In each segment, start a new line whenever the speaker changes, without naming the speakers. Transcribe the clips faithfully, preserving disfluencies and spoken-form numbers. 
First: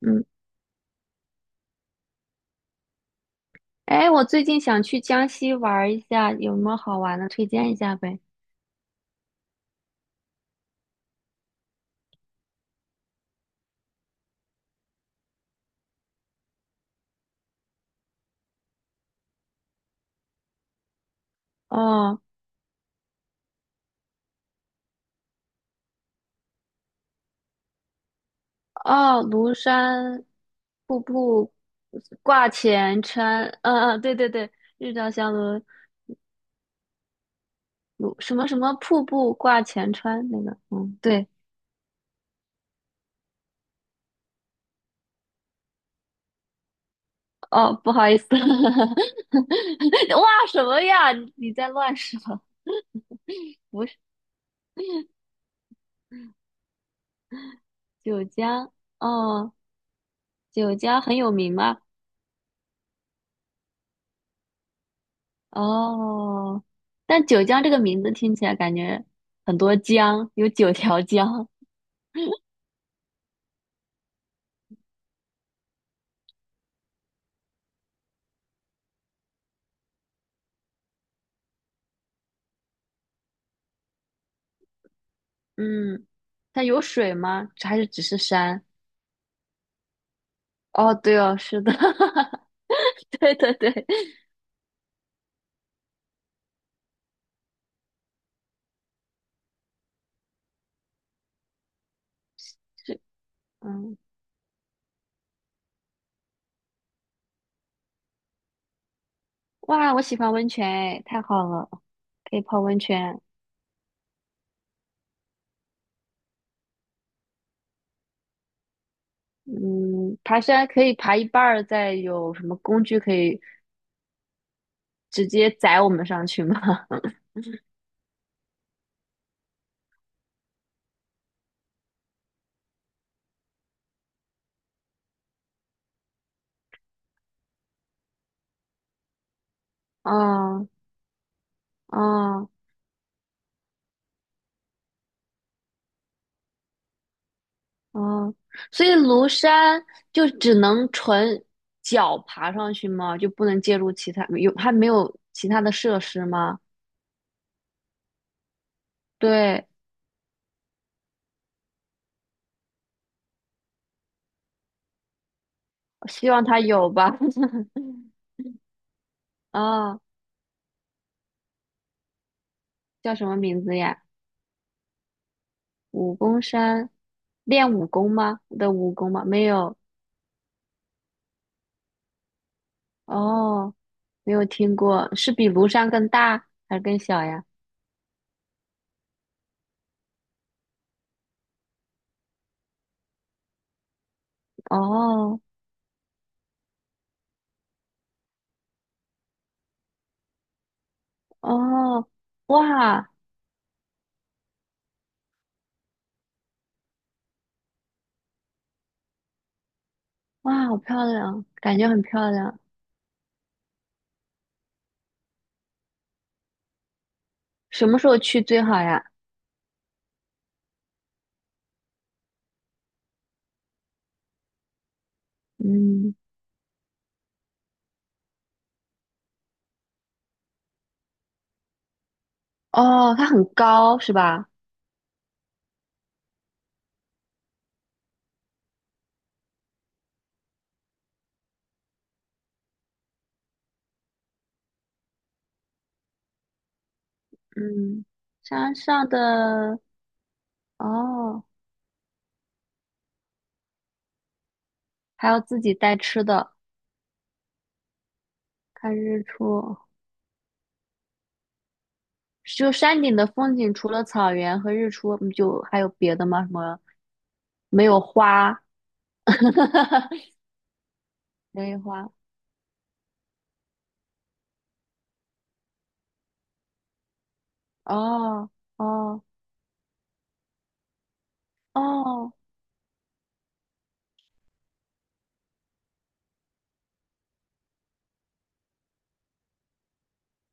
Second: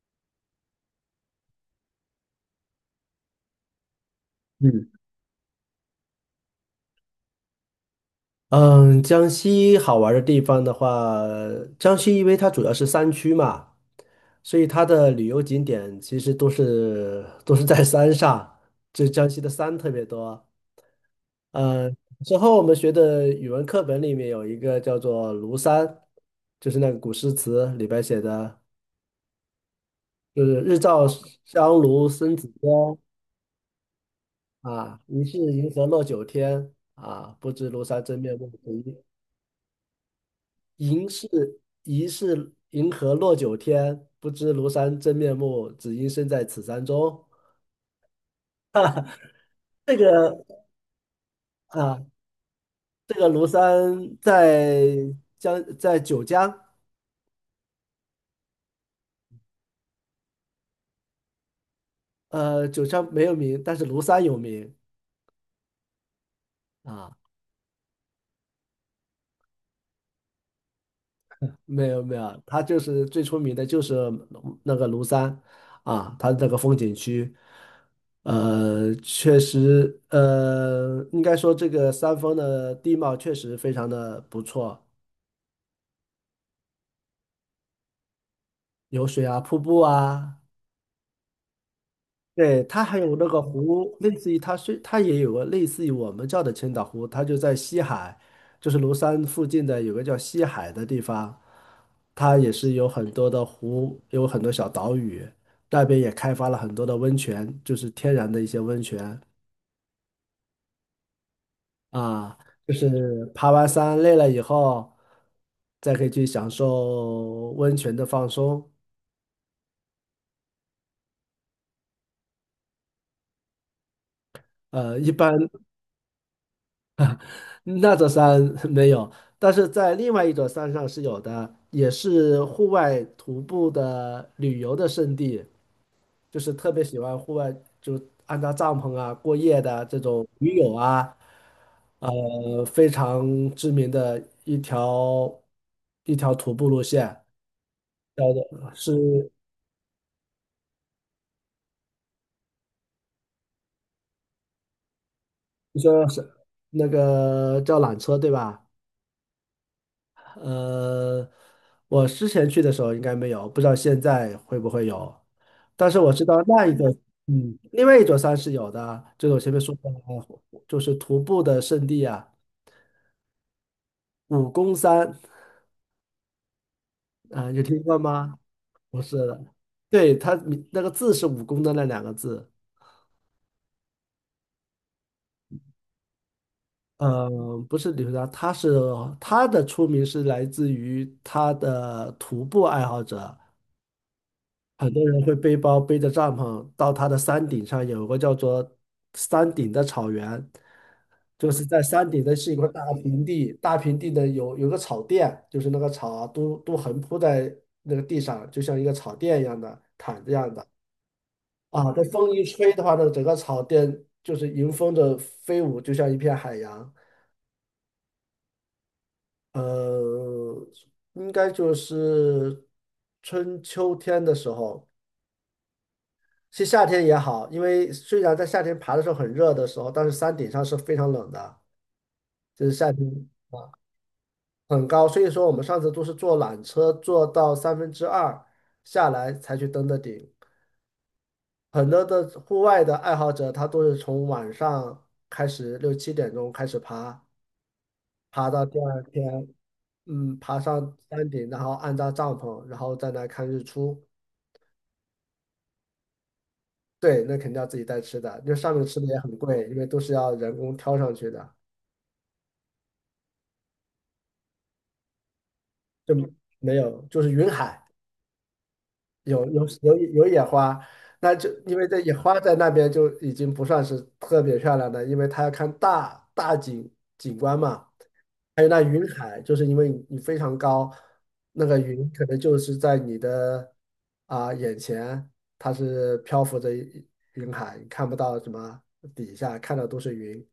嗯，哎，我最近想
嗯。
去江西玩儿一下，有什么好玩的推荐一下呗？
嗯，江西好玩儿的地方的话，江西因为它主要是山区嘛，所以它的旅游景点其实都是都是在山上，就江西的山特别多。嗯，
哦
之后我们学的语文课本里面有一个叫做《庐山》，就是那个古诗词里边写的，
哦，庐山
就是"日
瀑
照
布
香炉生紫
挂
烟，
前川，嗯嗯，对对对，日
啊，
照
疑
香
是
炉
银河落九天，啊，不知庐山
庐
真
什
面
么
目，
什么瀑布挂前川那个，嗯
疑
对。
是疑是银河落九天，不知庐山真面目，只因身在此山中。
哦，不好意思。
这个
哇，什么呀？你你在乱
啊，
说？
这个庐
不是
山在江在九江，
九江。哦，九江很有名吗？
呃，九江没有名，但是庐山有名
哦，
啊。
但九江这个名字听起来感觉很多江，有九条江。
没有没有，它就是最出名的就是那个庐山啊，它这个风景区，呃，确实，呃，应该说这个山峰的地貌确实非常的不错。
嗯，它有水吗？还是只是山？
有水啊，瀑布啊，
哦，对哦，是的。
对，它还有那
对
个
对对，
湖，类似于它虽它也有个类似于我们叫的千岛湖，它就在西海，就是庐山附近的有个叫西海的地方，它也是有
是，
很多的
嗯。
湖，有很多小岛屿，那边也开发了很多的温泉，就是天然的一些温泉
哇，我喜欢温泉，哎，太好了，可
啊，
以泡
就
温泉。
是爬完山累了以后，再可以去享受温泉的放松。
嗯，爬山可以爬一半儿，再有什么工具可以
呃，一
直
般
接载我们上去吗？
那座山 没有，但是在另外一座山上是有的，也是户外徒步的旅游的胜地，就是特别喜欢户外，就安扎帐篷啊、过夜的这 种驴
哦
友啊，
哦，
呃，非常知名的一条一条徒步路线，叫
哦，
做
所以庐
是
山就只能纯脚爬上去吗？就不能借助其他，有，还没有其他的
你
设
说
施
是
吗？
那个叫缆车对吧？
对，
呃，我之前去的时候应该没有，不知道现在会不会有。但是我知
希
道
望它
那一座，
有吧。
嗯，另外一座 山是有的，就是我前面说过
啊、
的，就是徒步的圣地啊，
叫什么名字呀？
武功山
武功山，
啊，有
练
听
武
过
功
吗？
吗？的武
不
功
是
吗？没
的，
有。
对，它名那个字是武功的那两个字，
哦，没有听过，是比庐山更大还是更小呀？
嗯，不是旅游的，他是他的出名是来自于他的徒步爱好者。很多人会
哦，
背包背着帐篷到它的山顶上，有个叫做山顶的草原，就是在
哦，
山顶的是一块大
哇
平地，大平地的有有个草垫，就是那个草啊都都横铺在那个地上，就像一个草垫一样的毯子一样的
哇，好漂亮，感觉
啊。
很
这风
漂
一
亮。
吹的话呢，整个草垫就是迎风的飞舞，就像一片海洋。
什么时候去最好呀？
呃，应该就是春秋天的时候。
嗯。
其实夏天也好，因为虽然在夏天爬的时候很热的时候，但是山顶上是非常冷的，就是夏天
哦，它很高是吧？
很高，所以说我们上次都是坐缆车坐到三分之二下来才去登的顶。很多的户外的爱好者，他都是从晚上开始六七点钟开始爬，
嗯，
爬到
山
第二
上
天，
的。
嗯，爬上山
哦，
顶，然后安扎帐篷，然后再来看日出。
还要自己带吃的，
对，那肯定要自己带吃的，因为上面
看
吃的也
日
很贵，因
出。
为都是要人工挑上去的。
就山顶的风景，除了草原和日出，嗯，就还有
就
别的吗？什
没
么？
有，就是云海
没有花。
有有有 有野花，那就
没
因
有
为这野
花。
花在那边就已经不算是特别漂亮的，因为它要看大大景景观嘛。
哦
还有那云
哦
海，就是因为你非常高，那个云可
哦，
能就是在你的啊、眼前，它是漂浮着一云海，你看不到什么底下，看到都是云。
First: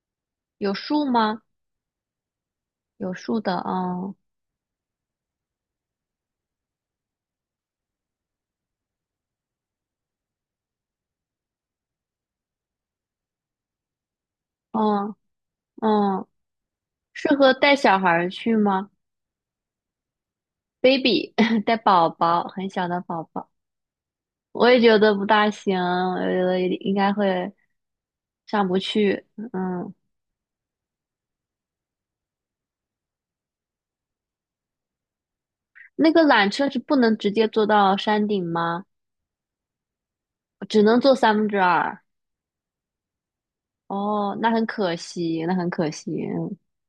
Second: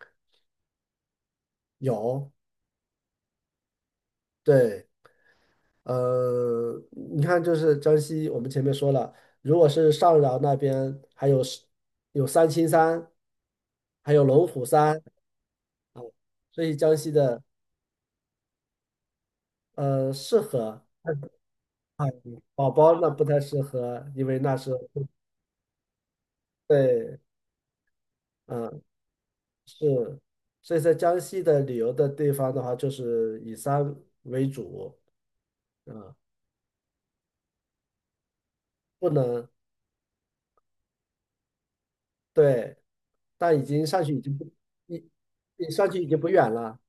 有树吗？
有，
有树的，嗯
对，呃，你看，就是江西，我们前面说了，如果是上饶那边，还有是有三清山，还有龙虎山
嗯
啊，
嗯，
所以江西
适
的
合带小孩儿去吗
呃适合，
？baby 带
啊，
宝宝，很
宝
小
宝
的
那不
宝
太
宝。
适合，因为那
我
是
也觉得不大行，我觉得应该
对，
会上不
嗯，
去。嗯，
是，所以在江西的旅游的地方的话，就是以山为主，
那
啊，
个缆车是不能直接坐到山顶吗？
不能
只能坐三分之二。
对，但已经上去已经
哦，
不，
那很可
你
惜，那
你
很
上
可
去已
惜。
经不远
嗯，
了，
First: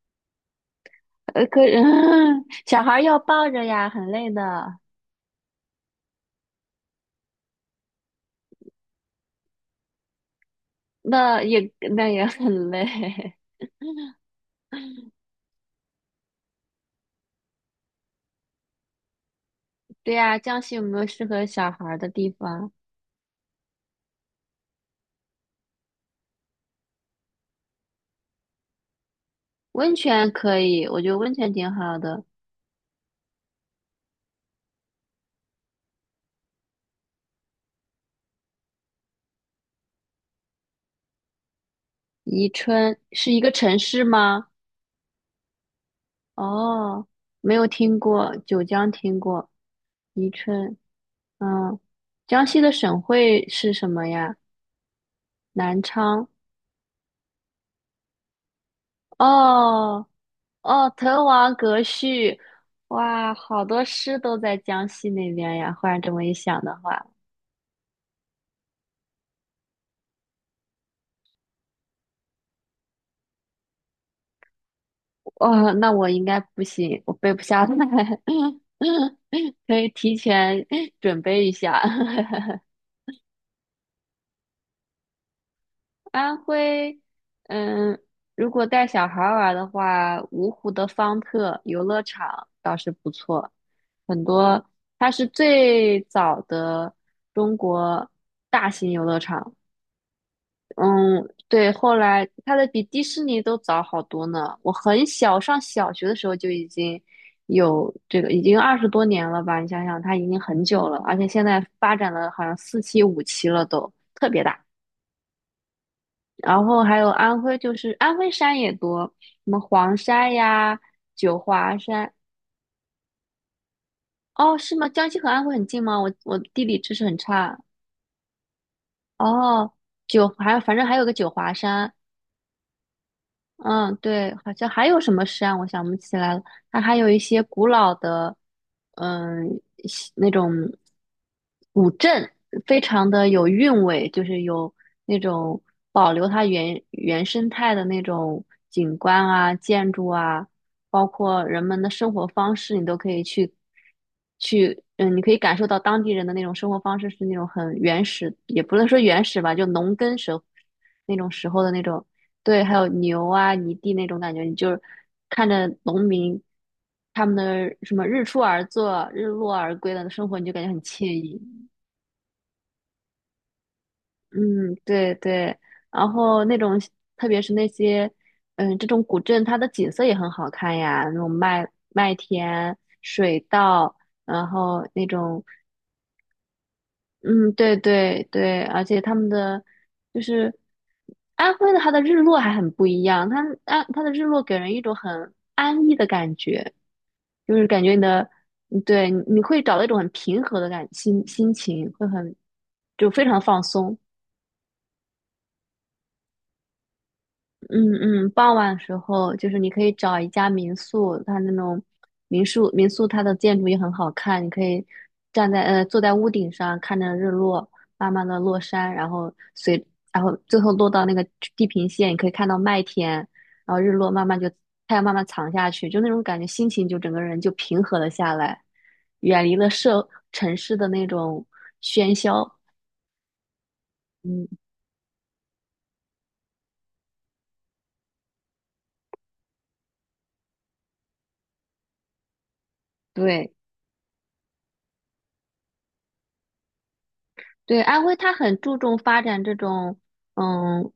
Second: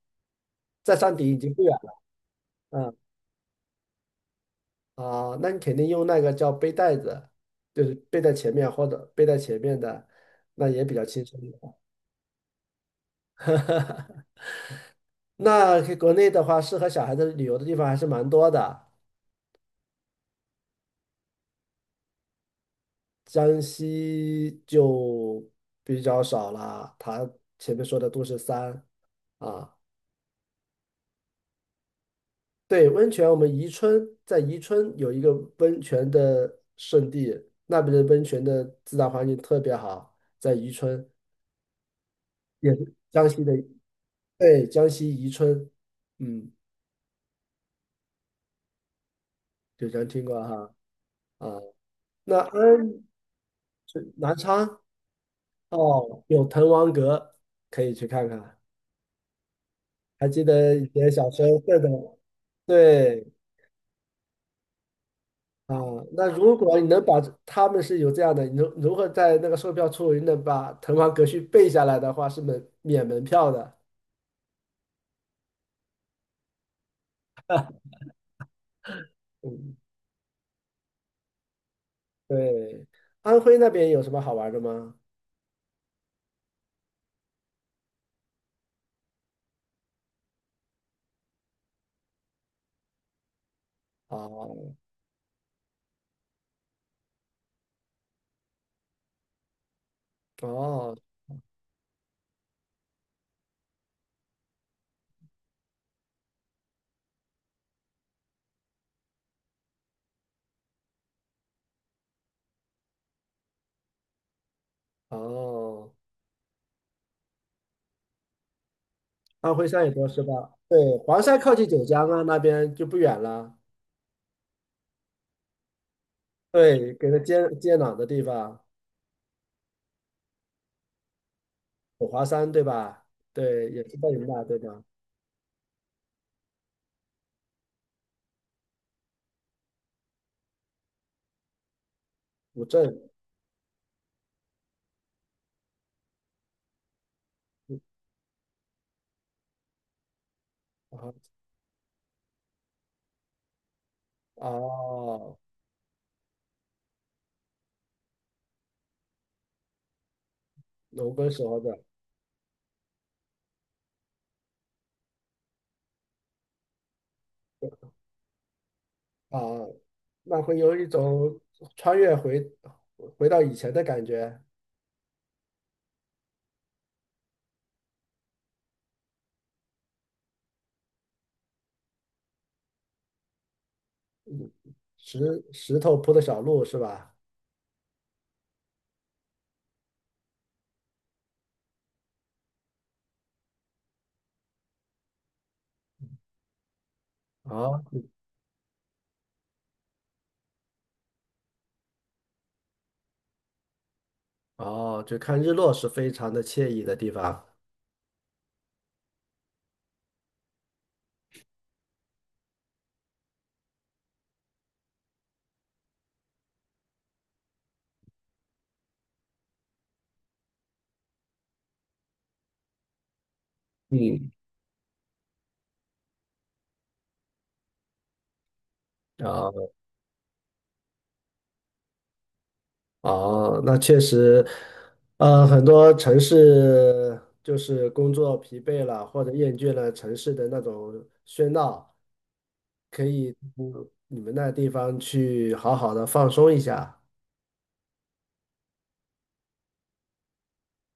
在山顶已
呃，
经
可
不远。
小孩
嗯
儿要抱着呀，很累的。
啊，那你肯定用那个叫背带子，就是背在前面或者背在前面的，那也比较轻松
那
的。
也那也很累。
那国内的话，适合小孩子旅游的地方还是蛮多的，
对呀，江西有没有适合小孩儿的地方？
江西就比较少了。它前面说的都是山啊，
温泉可以，我觉得温泉挺好的。
对，温泉，我们宜春在宜春有一个温泉的圣地，那边的温泉的自然环境特别好，在宜春
宜
也是
春
江
是一
西的。
个城市吗？
对，江西宜春，嗯，
哦，没有听过，九江听过，
九江听
宜
过哈
春。
啊。
嗯，
那
江西的省
安
会是什么
是南
呀？
昌
南
哦，
昌。
有滕王阁可以去看看。
哦
还记得以
哦，
前
滕
小时
王
候会
阁
的，
序。
对
哇，好多诗都在江西那边呀。
啊。
忽然这么
那
一
如
想的
果你能
话，
把这他们是有这样的，你如如何在那个售票处你能把滕王阁序背下来的话，是门免门票的。
哦，那我应该不行，我背不下来。
嗯，
可以提前准备一下。
对。安徽那边有什么好玩的吗？
安徽，嗯，如果带小孩儿玩的话，芜湖的方特游乐场倒是不错，很多，
哦
它是最早的中国大型游乐场。
哦
嗯，对，后来它的比迪士尼都早好多呢。我很小，上小学的时候就已经有这个，已经二十多年了吧？你想想，它已经很久了，而且现在发展了好像四期、五期了都，特别大。
哦。
然后还有安徽，就是安徽山也多，什
安
么
徽山也
黄
多是
山
吧？
呀、
对，黄山
九
靠近
华
九江
山。
啊，那边就不远了。
哦，是吗？江西和安徽很近吗？我我地理
对，
知识
给
很
它接
差。
接壤的地方，
哦，九还有反正还有个九华山。
五华山对吧？对，也
嗯，
是在云
对，
南
好
对
像
吧？
还有什么山，我想不起来了。它还有一些古老的，嗯，西那种古镇，
古
非
镇
常的有韵味，就是有那种保留它原原生态的那种景观啊、建筑啊，包
啊，
括人们的生活方式，你都可以去去，嗯，你可
哦，
以感受到当地人的那种生活方式是那种很原始，也不能说原始吧，就农耕时候
龙
那
耕
种
时
时
候
候的
的
那种。对，还有牛啊、泥地那种感觉，你就是看着农民他们的什么日出而作、日
啊，
落而归的生活，
那
你就
会
感觉
有
很
一
惬
种
意。
穿越回回到以前的感觉，
嗯，对对。然后那种，特别是那些，嗯，这种古镇，它的景色也很好看呀，那种麦麦田、水稻，然后那
石
种
石头铺的小路是吧？
嗯，对对对，而且他们的就是安徽的，它的日落还很不一样。它安它的日落给人一种很安逸的感觉，就是
哦
感觉你的，嗯，对，你会找到一种很平和的感心心情，会很就非常放松。
哦，就看日落是非常的惬意的地方。
嗯嗯，傍晚时候就是你可以找一家民宿，它那种民宿民宿它的建筑也很好看，你可以站在呃坐在屋顶上看着日落，慢慢的落山，然后随然后最后落到那个地平线，你可以看到麦田，然后日落慢
嗯，
慢就太阳慢慢藏下去，就那种感觉，心情就整个人就平和了下来，远离了
啊。
社城市的那种喧嚣。
哦，那确实，
嗯，
呃，很多城市就是工作疲惫了或者厌倦了城市的那种喧闹，可以
对
嗯你们那地方去好好的放松一下。
对，安徽它很注重发展这种。嗯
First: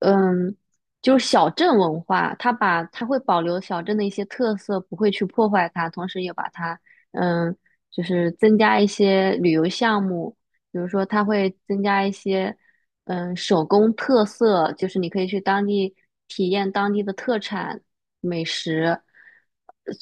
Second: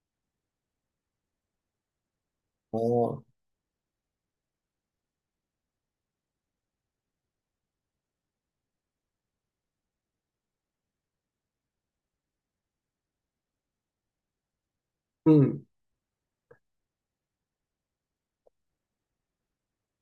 嗯，就是小镇文化，它把它会
哦，
保留小镇的一些特色，不会去破坏它，同时也把它，嗯，就是增加一些旅游项目，比如说它会增加一些，嗯，手工特色，就是你可以去当
嗯，
地体验当地的特产美食，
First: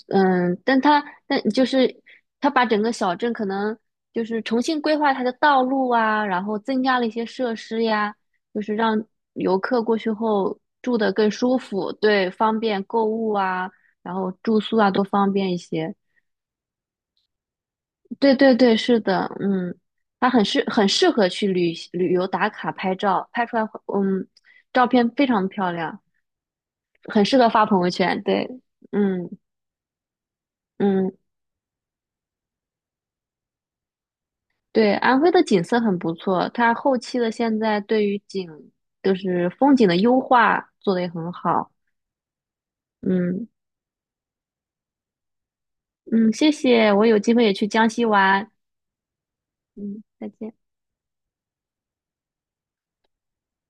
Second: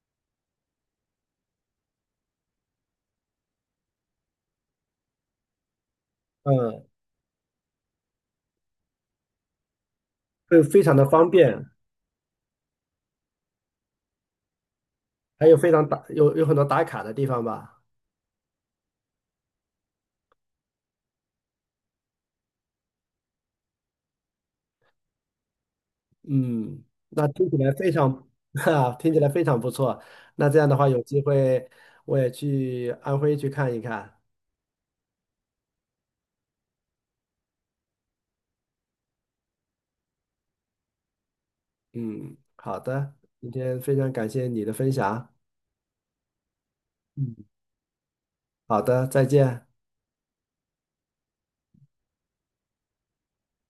嗯，但它但就是它把整个小镇可能就是重新规划它的道路啊，然后增
嗯，
加了一些设施呀。就是让游客过去后
会非常
住
的
得
方
更舒
便，
服，对，方便购物啊，然后住宿啊都方
还
便
有
一
非常
些。
打，有有很多打卡的地方吧。
对对对，是的，嗯，它很适很适合去旅旅游打卡拍照，拍出来会嗯照片非常漂亮，
嗯，
很
那
适
听
合
起
发
来
朋友
非
圈。
常，
对，
哈，听起来
嗯
非常不错。那这样的话，有
嗯，
机会我也去安徽去看一看。
对，安徽的景色很不错，它后期的现在对于景就是风景的优化做得也很好。
嗯，好的，
嗯
今天非常感谢你的分享。
嗯，谢谢，我有机
嗯，
会也去江西玩。
好的，再见。
嗯，再见。